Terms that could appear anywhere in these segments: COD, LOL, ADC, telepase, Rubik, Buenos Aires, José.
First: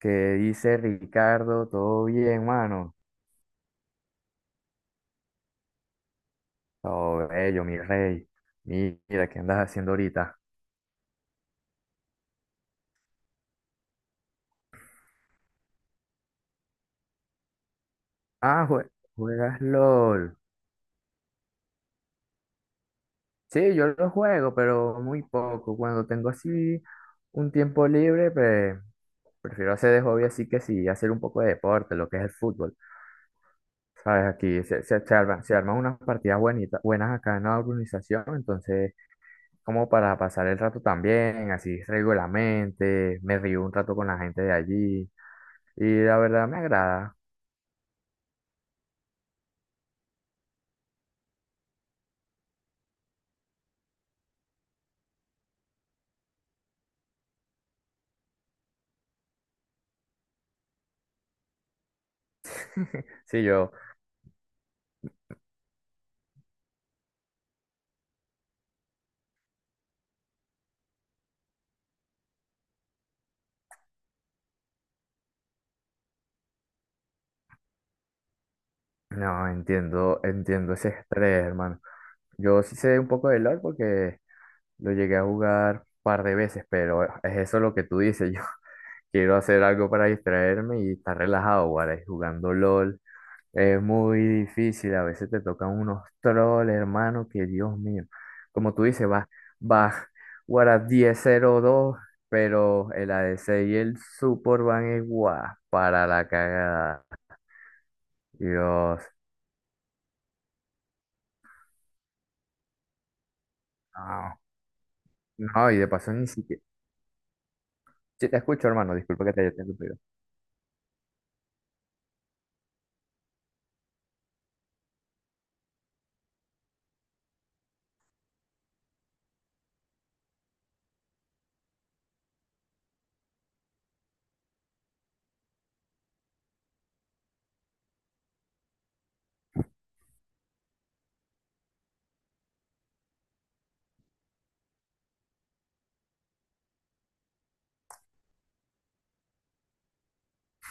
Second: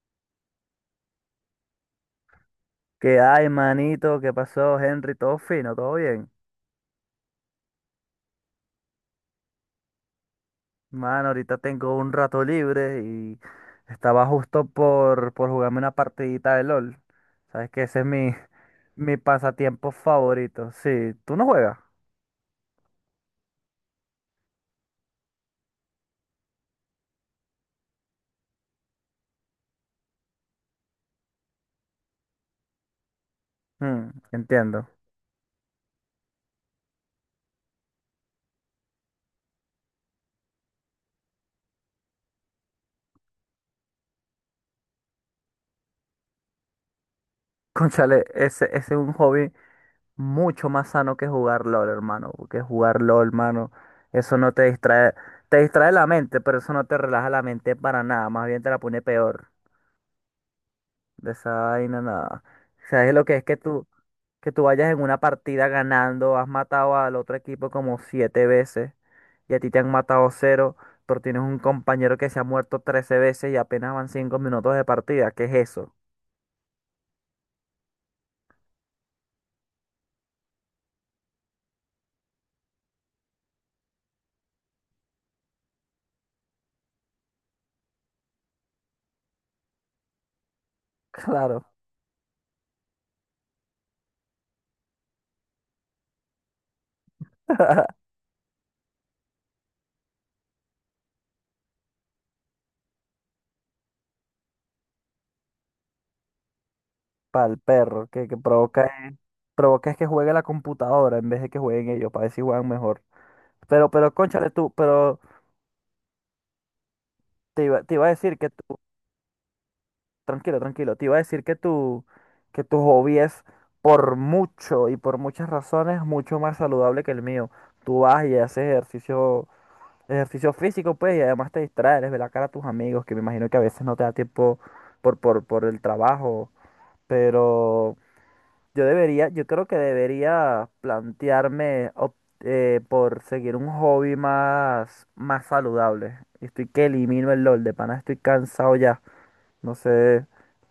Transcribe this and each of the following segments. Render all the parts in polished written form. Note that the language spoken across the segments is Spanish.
Que dice Ricardo? ¿Todo bien, mano? ¿Qué hay, manito? ¿Qué pasó, Henry? ¿Todo fino? ¿Todo bien? Todo bello, mi rey. Mira, ¿qué andas haciendo ahorita? Mano, ahorita tengo un rato libre y estaba justo por jugarme una partidita de LOL. ¿Sabes que Ah, mi juegas pasatiempo LOL. favorito. Sí, ¿tú no juegas? Sí, yo lo juego, pero muy poco. Cuando tengo así un tiempo libre, pues prefiero hacer de hobby así que sí, hacer un poco de deporte, lo que es el fútbol. Mm, ¿Sabes? Aquí entiendo. Se arman unas partidas buenitas, buenas acá en la organización, entonces como para pasar el rato también, así regularmente, me río un rato con la gente de allí. Y la verdad me agrada. Cónchale, ese es un hobby mucho más sano que jugar LOL, hermano. Porque jugar LOL, hermano, eso no te distrae. Te distrae la mente, pero eso no te relaja la mente para nada. Más bien te la pone peor. De esa vaina, nada. ¿Sabes lo que Sí, es que yo que tú vayas en una partida ganando, has matado al otro equipo como siete veces y a ti te han matado cero, pero tienes un compañero que se ha muerto trece veces y apenas van cinco minutos de partida? ¿Qué es eso? no entiendo, entiendo ese estrés, hermano. Yo sí sé un poco de LOL porque lo llegué a jugar un par de veces, pero es eso lo que tú dices. Yo quiero hacer algo para distraerme y estar Claro, relajado, guaray, jugando LOL. Es muy difícil, a veces te tocan unos trolls, hermano, que Dios mío. Como tú dices, vas, guara 10-0-2, pero el ADC y el support van igual para la cagada. para el perro, que provoca, Dios, provoca es que juegue la computadora en vez de que jueguen ellos, para ver si juegan mejor. No, Cónchale tú, pero no, y de paso ni siquiera. Te iba a Sí, te decir que escucho, tú. hermano, disculpa que te haya interrumpido. Tranquilo, tranquilo. Te iba a decir que que tu hobby es por mucho y por muchas razones mucho más saludable que el mío. Tú vas y haces ejercicio, ejercicio físico, pues, y además te distraes, les ves la cara a tus amigos, que me imagino que a veces no te da tiempo por el trabajo. Pero yo creo que debería plantearme por seguir un hobby más saludable. Y estoy que elimino el LOL, de pana estoy cansado ya. No sé,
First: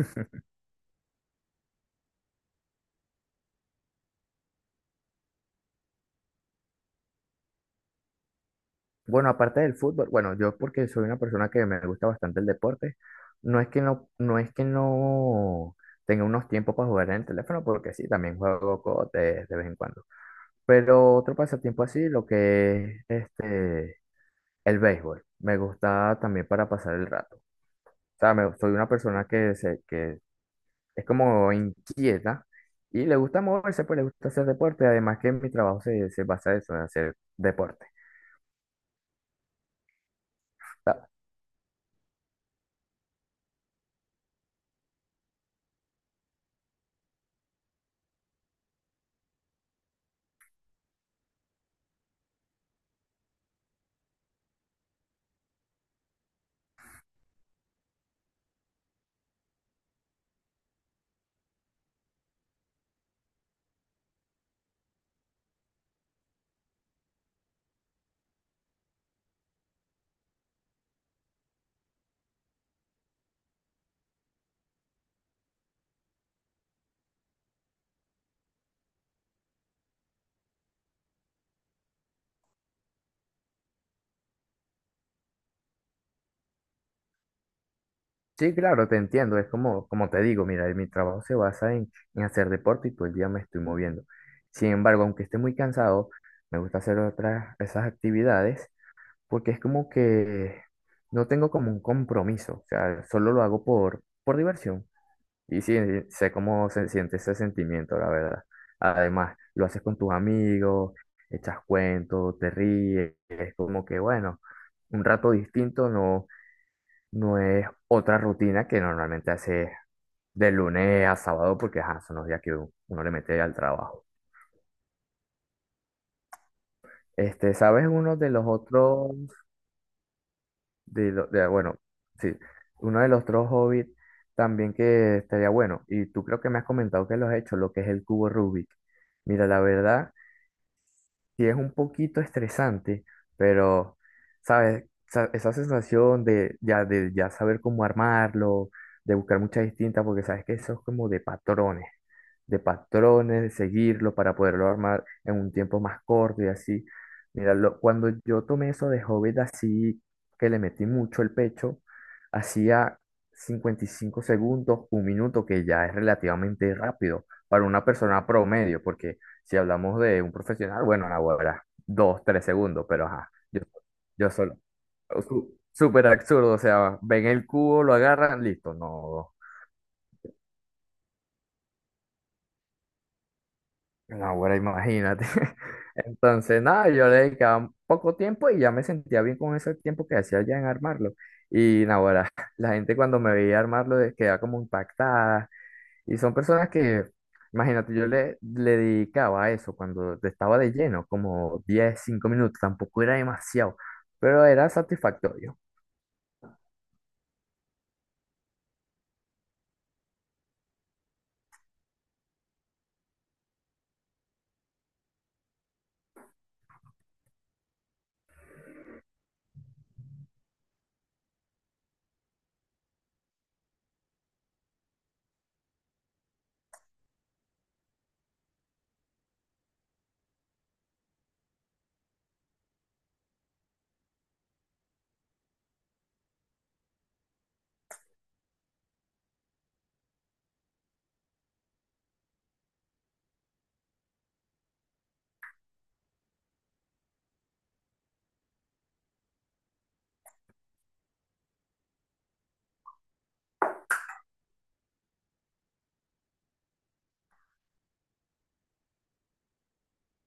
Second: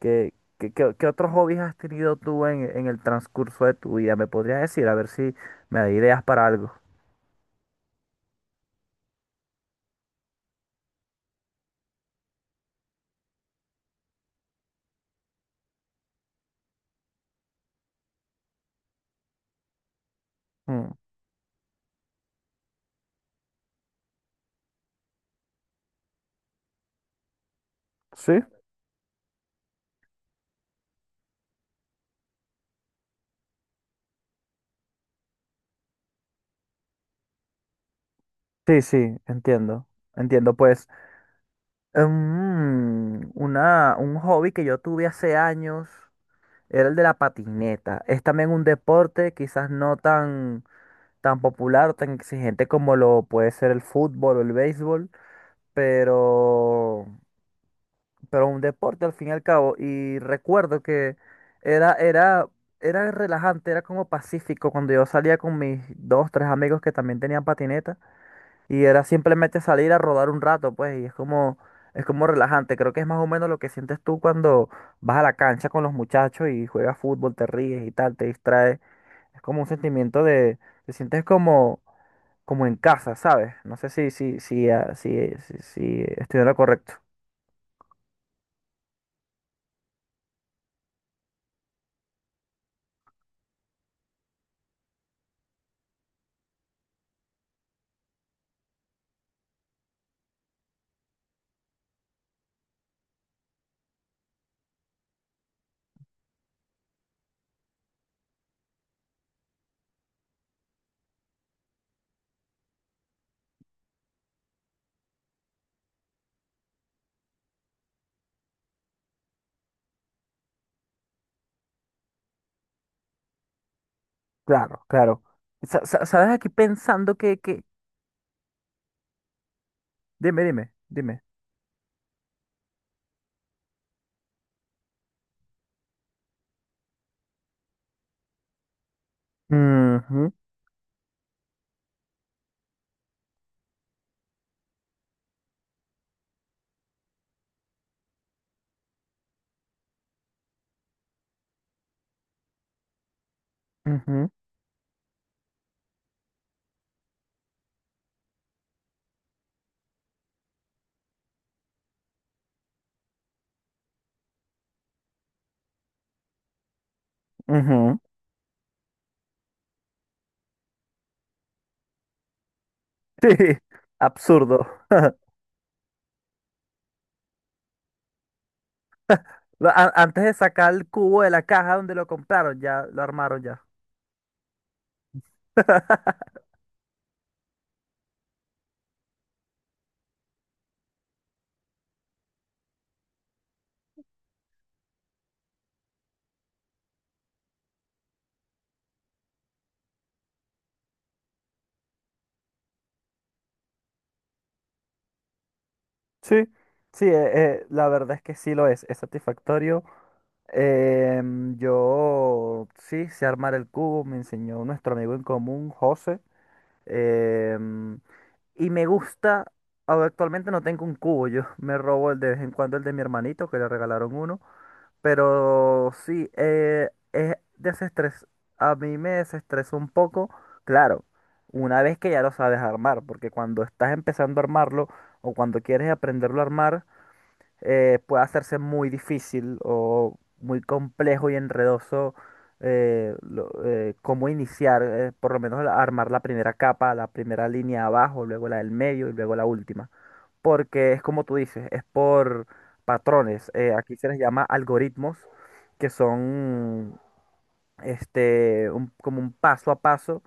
¿ qué otros hobbies has tenido tú en el transcurso de tu vida? ¿Me podrías decir? A ver si me da ideas para algo. Bueno, aparte del fútbol, bueno, yo porque soy una persona que me gusta bastante el deporte, no es que no tenga unos tiempos para jugar en el teléfono, porque sí, también juego COD de vez en cuando. Mm, Pero otro pasatiempo así, lo que es este, el béisbol, me gusta también para pasar el rato. O sea, sí, soy una persona que, se, que es como inquieta y le gusta moverse, pues le gusta hacer deporte, además que mi trabajo se basa en eso, en hacer deporte. sí, sí, entiendo. Entiendo, pues. Ta- Un hobby que yo tuve hace años era el de la patineta. Es también un deporte quizás no tan popular, tan exigente como lo puede ser el fútbol o el béisbol, pero... pero un deporte al fin y al cabo. Y recuerdo que era, era, era relajante, era como pacífico cuando yo salía con mis dos, tres amigos que también tenían patineta. Y era simplemente salir a rodar un rato, pues, y es como relajante. Creo que es más o menos lo que sientes tú cuando vas a la cancha con los muchachos y juegas fútbol, te ríes y tal, te distraes. Es como un sentimiento de, te sientes como, como en casa, ¿sabes? No sé si estoy en lo correcto. Sí, claro, te entiendo, es como, como te digo, mira, mi trabajo se basa en hacer deporte y todo el día me estoy moviendo. Sin embargo, aunque esté muy cansado, me gusta hacer otras, esas actividades porque es como que no tengo como un compromiso, o sea, solo lo hago por diversión. Y sí, sí, sé cómo se siente ese sentimiento, la verdad. Además, lo haces con tus amigos, echas cuentos, te ríes, es como que, bueno, un rato distinto no, no es otra rutina que normalmente haces de lunes a sábado, porque ajá, son los días que uno le mete al trabajo. Claro, claro. ¿Sabes? Aquí pensando Este, que... ¿sabes uno de los otros, Dime, dime, dime. Bueno, sí, uno de los otros hobbies también que estaría bueno, y tú creo que me has comentado que lo has hecho, lo que es el cubo Rubik. Mira, la verdad. Ujú, Sí, es un poquito estresante, pero, ¿sabes? Esa sensación de ya saber cómo armarlo, de buscar muchas distintas, porque sabes que eso es como de patrones, de seguirlo ujú, para poderlo armar en un tiempo más corto y así. Mira, cuando yo tomé eso de Hobbit así, que le metí mucho el pecho, hacía 55 segundos, un minuto, que ya es relativamente rápido para una ujú. persona promedio, porque si hablamos de un profesional, bueno, ahora 2, 3 segundos, pero ajá, Sí, yo solo. absurdo. Súper absurdo, o sea, ven el cubo, lo agarran, listo, no, Lo- a- Antes de sacar el cubo de la caja donde lo compraron, ya lo armaron ya. ahora imagínate. Entonces, nada, yo le dedicaba poco tiempo y ya me sentía bien con ese tiempo que hacía ya en armarlo. Y nada, ahora la gente cuando me veía armarlo quedaba como impactada. Y son personas que, imagínate, yo le dedicaba a eso cuando estaba de lleno, como 10 5 minutos, tampoco era demasiado, pero era satisfactorio. Sí, sí, la verdad es que sí lo es satisfactorio. Em, yo sí sé armar el cubo, me enseñó nuestro amigo en común, José. Em, y me gusta, ahora actualmente no tengo un cubo, yo me robo el de vez en cuando el de mi hermanito, que le regalaron uno, pero sí, es desestrés, a mí me desestresó un poco, claro, una vez que ya lo sabes armar, porque cuando estás empezando a armarlo o cuando quieres aprenderlo a armar, puede hacerse muy difícil o muy complejo y enredoso cómo iniciar, por lo menos armar la primera capa, la primera línea abajo, luego la del medio y luego la última. Porque es como tú dices, es por patrones. Eh, aquí se les llama algoritmos, que son este, como un paso a paso,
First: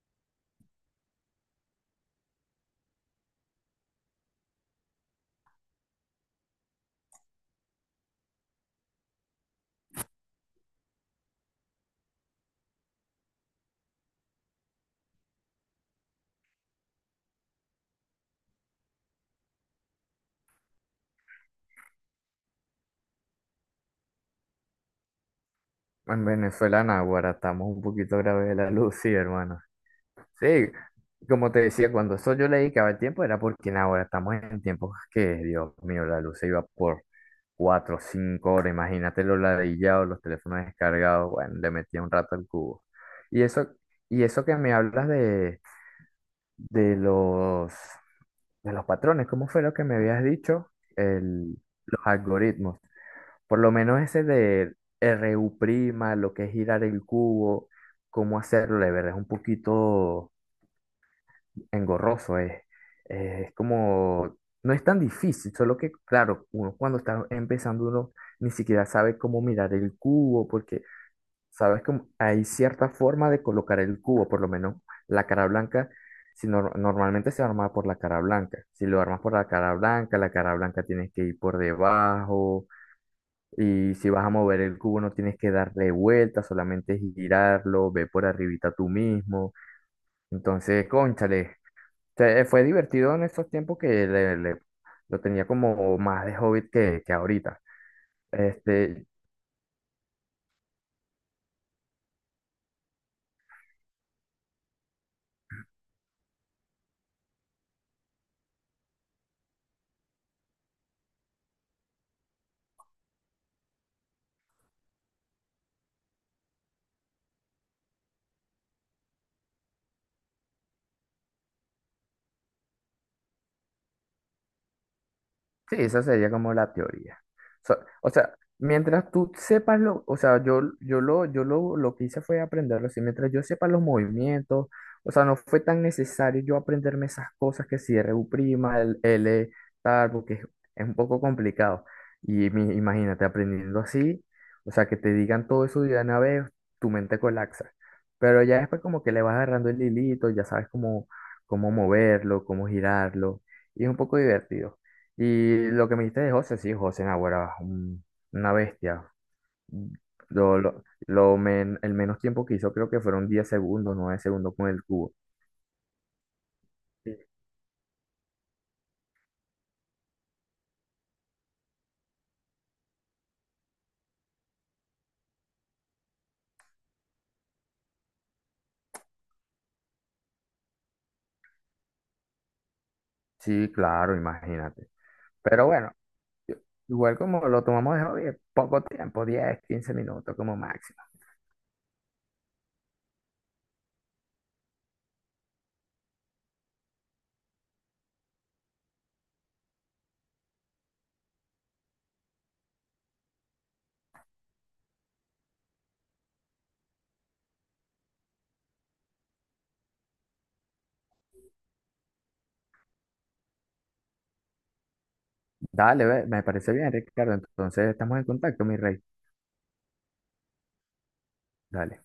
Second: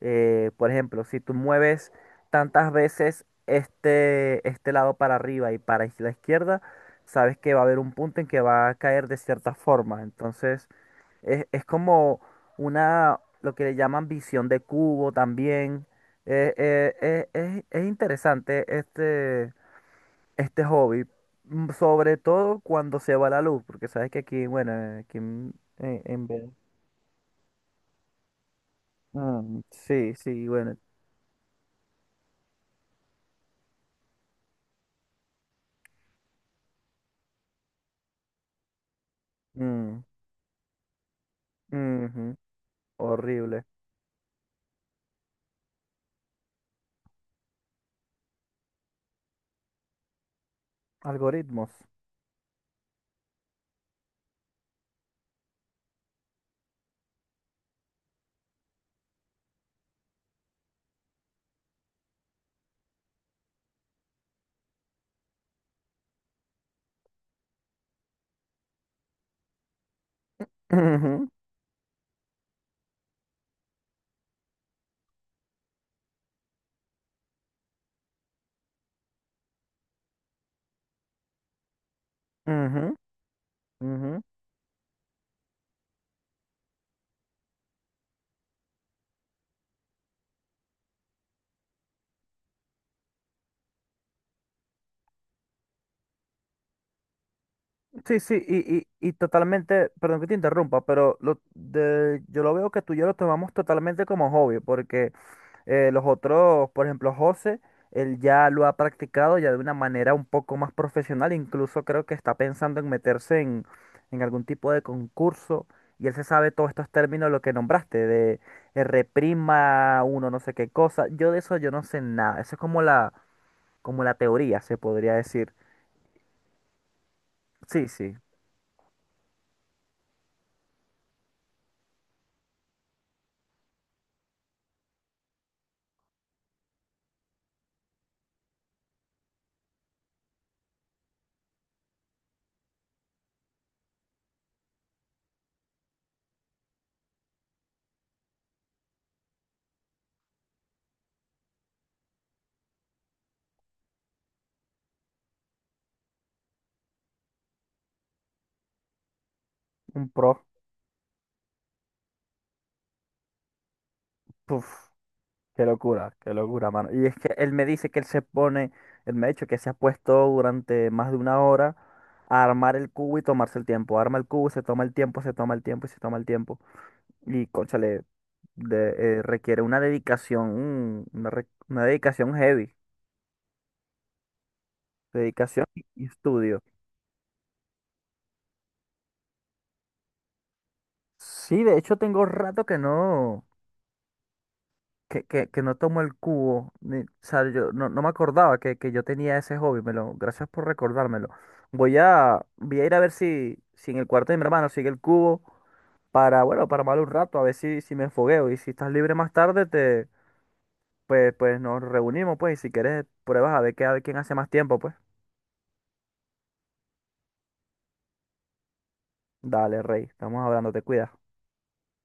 por ejemplo, si tú mueves tantas veces este lado para arriba y para la izquierda, sabes que va a haber un punto en que va a caer de cierta forma. Entonces, es como una, lo que le llaman visión de cubo también. Es interesante este hobby, mm, sobre todo cuando se va la luz, porque sabes que aquí, bueno, En en Ve-. Venezuela, Naguará, estamos un poquito graves de la luz, sí, Mm, hermano. sí, sí, Sí, bueno. como te decía, cuando eso yo le dedicaba el tiempo era porque ahora estamos en tiempos que, Dios mío, la luz se iba por 4, 5 horas, imagínate los Mm, ladillados, los teléfonos descargados, bueno, le metía un ujú. rato al cubo. Y Horrible. eso, y eso que me hablas de de los, de los patrones. ¿Cómo fue lo que me habías dicho? El, Algoritmos. los algoritmos. Por lo menos ese de RU prima, lo que es girar el cubo, cómo hacerlo, de verdad es un poquito engorroso. Es como, no es tan difícil, solo que, claro, uno cuando está empezando, uno ni siquiera sabe cómo mirar el cubo, porque Ujú, ¿sabes? Como hay cierta forma de colocar el cubo, por lo menos la cara blanca, si normalmente se arma por la cara blanca. Si lo armas por la cara blanca tienes que ir por debajo ujú, y si ujú. vas a mover el cubo no tienes que darle vuelta, solamente girarlo, ve por arribita tú mismo. Entonces, cónchale, fue divertido en estos tiempos que lo tenía como más de hobbit que ahorita. Sí, sí, Este, y totalmente, perdón que te interrumpa, pero lo de, yo lo veo que tú y yo lo tomamos totalmente como hobby, porque los otros, por ejemplo, José, él ya lo ha practicado ya de una manera un poco más profesional, incluso creo que está pensando en meterse en algún tipo de concurso, y él se sabe todos estos términos, lo que nombraste, de reprima uno, no sé qué cosa, yo de eso yo no sé nada, eso es como la teoría, se podría decir. sí, esa sería como la teoría. Sí, O sí, sea, mientras tú sepas lo, o sea, lo que hice fue aprenderlo, así, mientras yo sepa los movimientos, o sea, no fue tan necesario yo aprenderme esas cosas que si R u prima, el L, tal, porque es un poco complicado. Y imagínate aprendiendo así, o sea, que te digan todo eso de una vez, tu mente colapsa. Pero ya después como que le vas agarrando el hilito, ya sabes cómo, cómo moverlo, cómo girarlo, y es un poco divertido. Y lo que me dijiste de José, sí, José Naguará, una bestia. un pro. El menos tiempo que hizo creo que fueron 10 segundos, 9 segundos Puf, con el cubo. Qué locura, mano. Y es Sí, que él me dice que él me ha dicho que se ha puesto durante más de una hora a armar el cubo y tomarse el tiempo. Arma el cubo, se toma el tiempo, se toma el tiempo y se toma el tiempo. Y, cónchale, requiere una dedicación, mm, una dedicación heavy, sí, claro, imagínate. dedicación Pero y bueno, estudio. igual como lo tomamos de hobby, poco tiempo, 10 15 minutos como máximo. Sí, de hecho tengo rato que no, que no tomo el cubo, ni- o sea, yo no, no me acordaba que yo tenía ese hobby, me lo, gracias por recordármelo. Voy a ir a ver si, si en el cuarto de mi hermano sigue el cubo para, bueno, para mal un rato, a ver si, si me fogueo. Y si estás libre más tarde, te, pues, pues nos reunimos, pues, y si quieres pruebas a ver qué, a ver quién hace más tiempo, pues. Dale, ve, me parece bien, Ricardo. Entonces estamos en contacto, mi rey. Dale, Rey, estamos hablando, te cuidas. Dale.